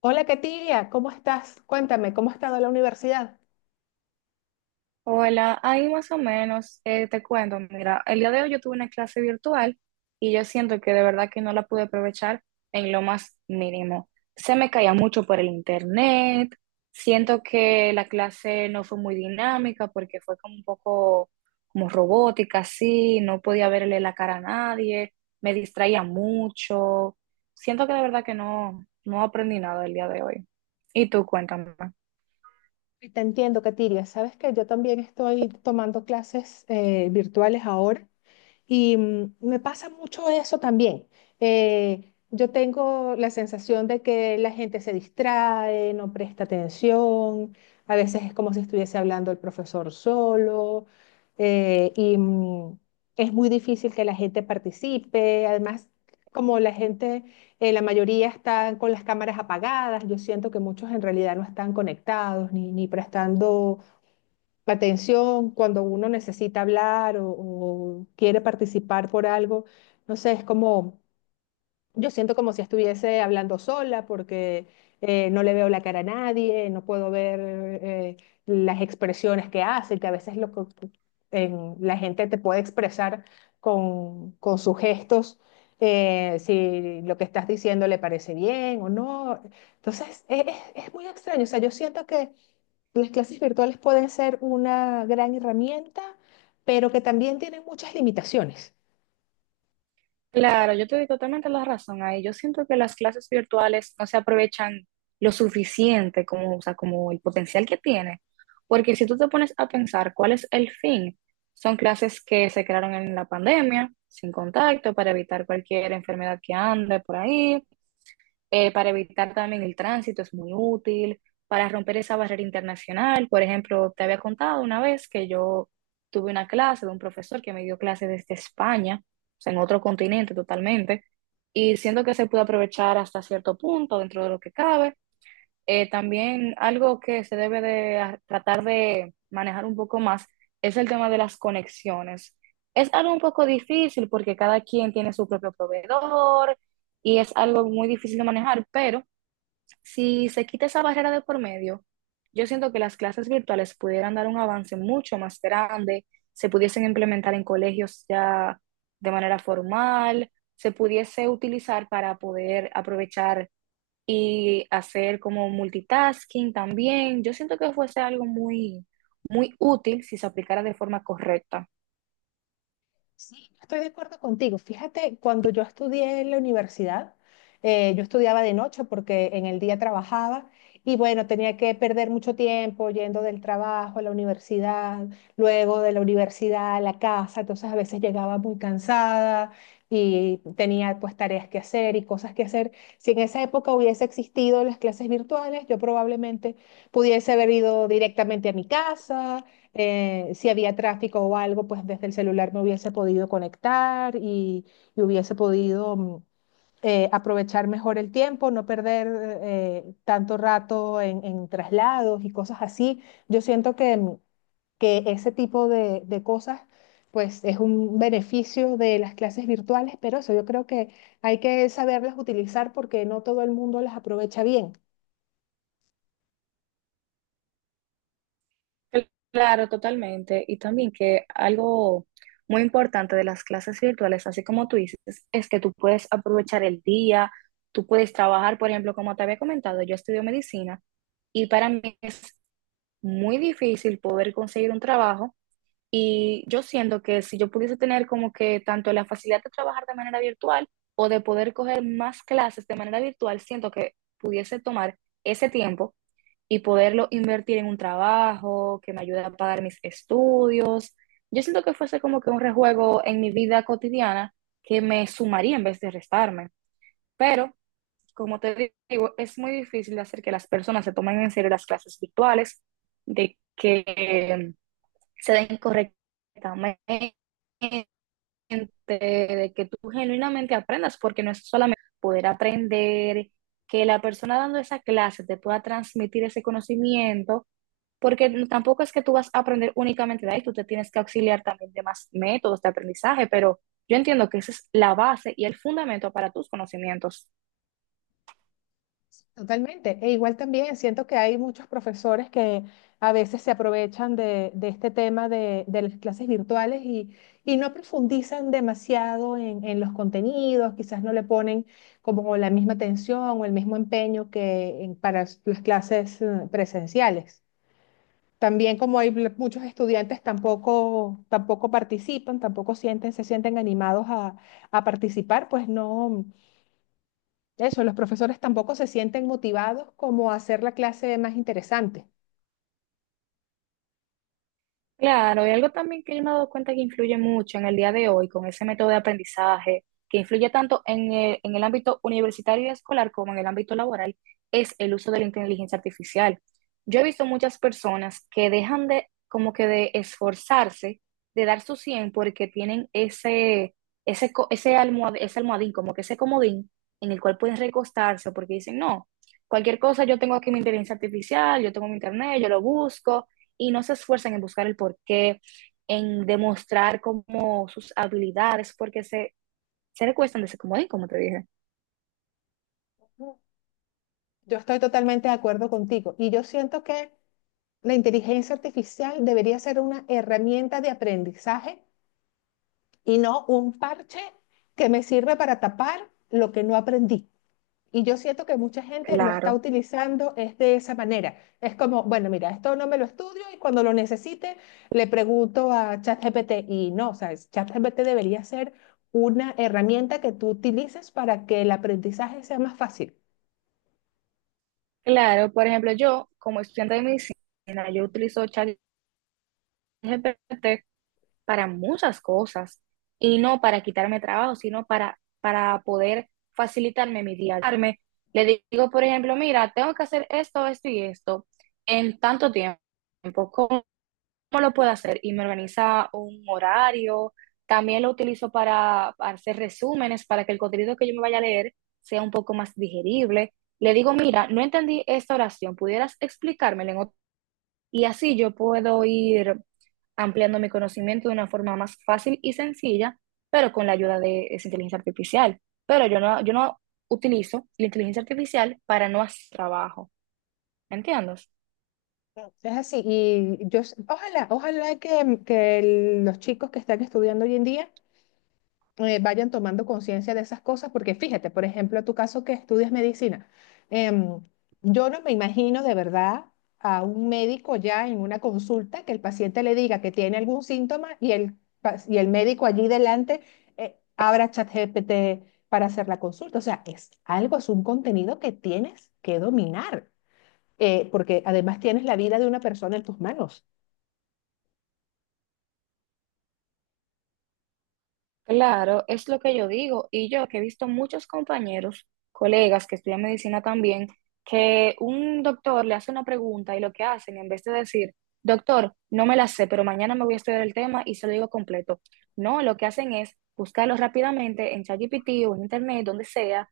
Hola, Katiria, ¿cómo estás? Cuéntame, ¿cómo ha estado la universidad? Hola, ahí más o menos, te cuento, mira, el día de hoy yo tuve una clase virtual y yo siento que de verdad que no la pude aprovechar en lo más mínimo. Se me caía mucho por el internet, siento que la clase no fue muy dinámica porque fue como un poco como robótica, así, no podía verle la cara a nadie, me distraía mucho. Siento que de verdad que no, no aprendí nada el día de hoy. Y tú, cuéntame. Te entiendo, Katiria. Sabes que yo también estoy tomando clases virtuales ahora. Y me pasa mucho eso también. Yo tengo la sensación de que la gente se distrae, no presta atención, a veces es como si estuviese hablando el profesor solo, eh, y mm, es muy difícil que la gente participe. Además, como la gente, la mayoría están con las cámaras apagadas, yo siento que muchos en realidad no están conectados ni prestando la atención cuando uno necesita hablar o quiere participar por algo. No sé, es como, yo siento como si estuviese hablando sola porque no le veo la cara a nadie, no puedo ver las expresiones que hace, que a veces la gente te puede expresar con sus gestos. Si lo que estás diciendo le parece bien o no. Entonces, es muy extraño. O sea, yo siento que las clases virtuales pueden ser una gran herramienta, pero que también tienen muchas limitaciones. Claro, yo te doy totalmente la razón ahí. Yo siento que las clases virtuales no se aprovechan lo suficiente como, o sea, como el potencial que tiene. Porque si tú te pones a pensar cuál es el fin, son clases que se crearon en la pandemia, sin contacto, para evitar cualquier enfermedad que ande por ahí, para evitar también el tránsito es muy útil, para romper esa barrera internacional. Por ejemplo, te había contado una vez que yo tuve una clase de un profesor que me dio clase desde España, o sea, en otro continente totalmente, y siento que se puede aprovechar hasta cierto punto dentro de lo que cabe. También algo que se debe de tratar de manejar un poco más es el tema de las conexiones. Es algo un poco difícil porque cada quien tiene su propio proveedor y es algo muy difícil de manejar, pero si se quita esa barrera de por medio, yo siento que las clases virtuales pudieran dar un avance mucho más grande, se pudiesen implementar en colegios ya de manera formal, se pudiese utilizar para poder aprovechar y hacer como multitasking también. Yo siento que fuese algo muy, muy útil si se aplicara de forma correcta. Sí, yo estoy de acuerdo contigo. Fíjate, cuando yo estudié en la universidad, yo estudiaba de noche porque en el día trabajaba y bueno, tenía que perder mucho tiempo yendo del trabajo a la universidad, luego de la universidad a la casa, entonces a veces llegaba muy cansada y tenía pues tareas que hacer y cosas que hacer. Si en esa época hubiese existido las clases virtuales, yo probablemente pudiese haber ido directamente a mi casa, si había tráfico o algo, pues desde el celular me hubiese podido conectar y hubiese podido aprovechar mejor el tiempo, no perder tanto rato en traslados y cosas así. Yo siento que, que ese tipo de cosas, pues es un beneficio de las clases virtuales, pero eso yo creo que hay que saberlas utilizar porque no todo el mundo las aprovecha bien. Claro, totalmente. Y también que algo muy importante de las clases virtuales, así como tú dices, es que tú puedes aprovechar el día, tú puedes trabajar, por ejemplo, como te había comentado, yo estudio medicina y para mí es muy difícil poder conseguir un trabajo. Y yo siento que si yo pudiese tener como que tanto la facilidad de trabajar de manera virtual o de poder coger más clases de manera virtual, siento que pudiese tomar ese tiempo y poderlo invertir en un trabajo que me ayude a pagar mis estudios. Yo siento que fuese como que un rejuego en mi vida cotidiana que me sumaría en vez de restarme. Pero, como te digo, es muy difícil de hacer que las personas se tomen en serio las clases virtuales, de que se den correctamente, de que tú genuinamente aprendas, porque no es solamente poder aprender, que la persona dando esa clase te pueda transmitir ese conocimiento, porque tampoco es que tú vas a aprender únicamente de ahí, tú te tienes que auxiliar también de más métodos de aprendizaje, pero yo entiendo que esa es la base y el fundamento para tus conocimientos. Totalmente. E igual también siento que hay muchos profesores que a veces se aprovechan de este tema de las clases virtuales y no profundizan demasiado en los contenidos, quizás no le ponen como la misma atención o el mismo empeño que para las clases presenciales. También como muchos estudiantes tampoco participan, tampoco sienten, se sienten animados a participar, pues no. Eso, los profesores tampoco se sienten motivados como a hacer la clase más interesante. Claro, y algo también que yo me he dado cuenta que influye mucho en el día de hoy con ese método de aprendizaje, que influye tanto en el ámbito universitario y escolar como en el ámbito laboral, es el uso de la inteligencia artificial. Yo he visto muchas personas que dejan de, como que de esforzarse, de dar su 100 porque tienen ese almohadín, como que ese comodín en el cual pueden recostarse porque dicen, no, cualquier cosa, yo tengo aquí mi inteligencia artificial, yo tengo mi internet, yo lo busco y no se esfuerzan en buscar el porqué, en demostrar como sus habilidades, porque se recuestan de ese comodín, como te dije. Yo estoy totalmente de acuerdo contigo y yo siento que la inteligencia artificial debería ser una herramienta de aprendizaje y no un parche que me sirve para tapar lo que no aprendí. Y yo siento que mucha gente lo está Claro. utilizando es de esa manera. Es como, bueno, mira, esto no me lo estudio y cuando lo necesite le pregunto a ChatGPT. Y no, o sea, ChatGPT debería ser una herramienta que tú utilices para que el aprendizaje sea más fácil. Claro, por ejemplo, yo como estudiante de medicina, yo utilizo ChatGPT para muchas cosas y no para quitarme trabajo, sino para poder facilitarme mi día. Le digo, por ejemplo, mira, tengo que hacer esto, esto y esto en tanto tiempo. ¿Cómo ¿Cómo lo puedo hacer? Y me organiza un horario. También lo utilizo para hacer resúmenes, para que el contenido que yo me vaya a leer sea un poco más digerible. Le digo, mira, no entendí esta oración, ¿pudieras explicármela en Y así yo puedo ir ampliando mi conocimiento de una forma más fácil y sencilla, pero con la ayuda de esa inteligencia artificial. Pero yo no utilizo la inteligencia artificial para no hacer trabajo. ¿Me entiendes? Es así. Y yo, ojalá, ojalá que, que los chicos que están estudiando hoy en día vayan tomando conciencia de esas cosas, porque fíjate, por ejemplo, tu caso que estudias medicina, em, yo no me imagino de verdad a un médico ya en una consulta que el paciente le diga que tiene algún síntoma y y el médico allí delante abra ChatGPT para hacer la consulta. O sea, es algo, es un contenido que tienes que dominar, porque además tienes la vida de una persona en tus manos. Claro, es lo que yo digo. Y yo que he visto muchos compañeros, colegas que estudian medicina también, que un doctor le hace una pregunta y lo que hacen, en vez de decir, doctor, no me la sé, pero mañana me voy a estudiar el tema y se lo digo completo. No, lo que hacen es buscarlo rápidamente en ChatGPT o en internet, donde sea,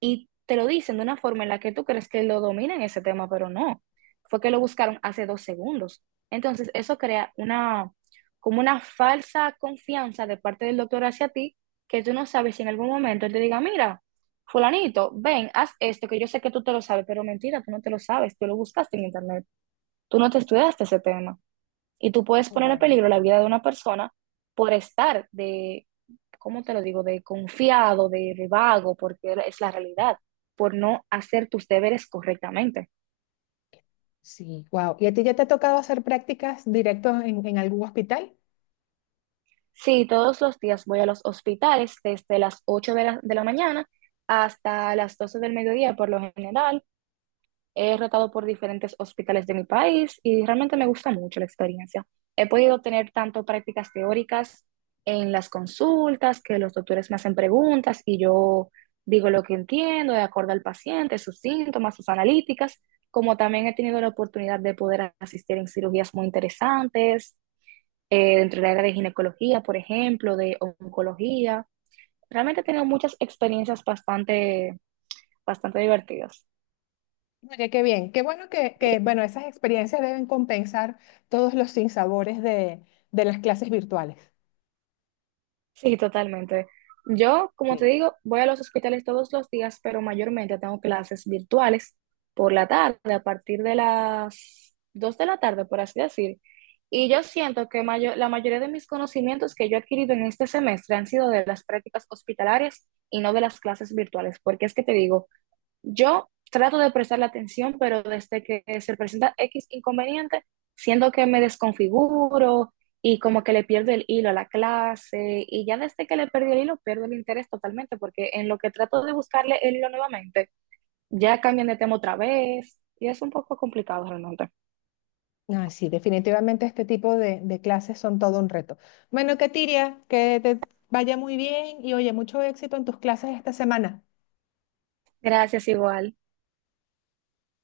y te lo dicen de una forma en la que tú crees que lo dominan ese tema, pero no. Fue que lo buscaron hace 2 segundos. Entonces, eso crea una como una falsa confianza de parte del doctor hacia ti, que tú no sabes si en algún momento él te diga, mira, fulanito, ven, haz esto, que yo sé que tú te lo sabes, pero mentira, tú no te lo sabes, tú lo buscaste en internet, tú no te estudiaste ese tema. Y tú puedes poner en Wow. peligro la vida de una persona por estar de, ¿cómo te lo digo?, de confiado, de vago, porque es la realidad, por no hacer tus deberes correctamente. Sí, wow. ¿Y a ti ya te ha tocado hacer prácticas directas en algún hospital? Sí, todos los días voy a los hospitales desde las 8 de la mañana hasta las 12 del mediodía por lo general. He rotado por diferentes hospitales de mi país y realmente me gusta mucho la experiencia. He podido tener tanto prácticas teóricas en las consultas, que los doctores me hacen preguntas y yo digo lo que entiendo de acuerdo al paciente, sus síntomas, sus analíticas, como también he tenido la oportunidad de poder asistir en cirugías muy interesantes dentro del área de ginecología, por ejemplo, de oncología. Realmente he tenido muchas experiencias bastante, bastante divertidas. Oye, qué bien, qué bueno que, bueno, esas experiencias deben compensar todos los sinsabores de las clases virtuales. Sí, totalmente. Yo, como Sí. te digo, voy a los hospitales todos los días, pero mayormente tengo clases virtuales por la tarde, a partir de las 2 de la tarde, por así decir. Y yo siento que la mayoría de mis conocimientos que yo he adquirido en este semestre han sido de las prácticas hospitalarias y no de las clases virtuales, porque es que te digo, yo trato de prestarle atención, pero desde que se presenta X inconveniente, siento que me desconfiguro y como que le pierdo el hilo a la clase y ya desde que le perdí el hilo, pierdo el interés totalmente porque en lo que trato de buscarle el hilo nuevamente, ya cambian de tema otra vez y es un poco complicado realmente. Ay, sí, definitivamente este tipo de clases son todo un reto. Bueno, Katiria, que te vaya muy bien y oye, mucho éxito en tus clases esta semana. Gracias igual.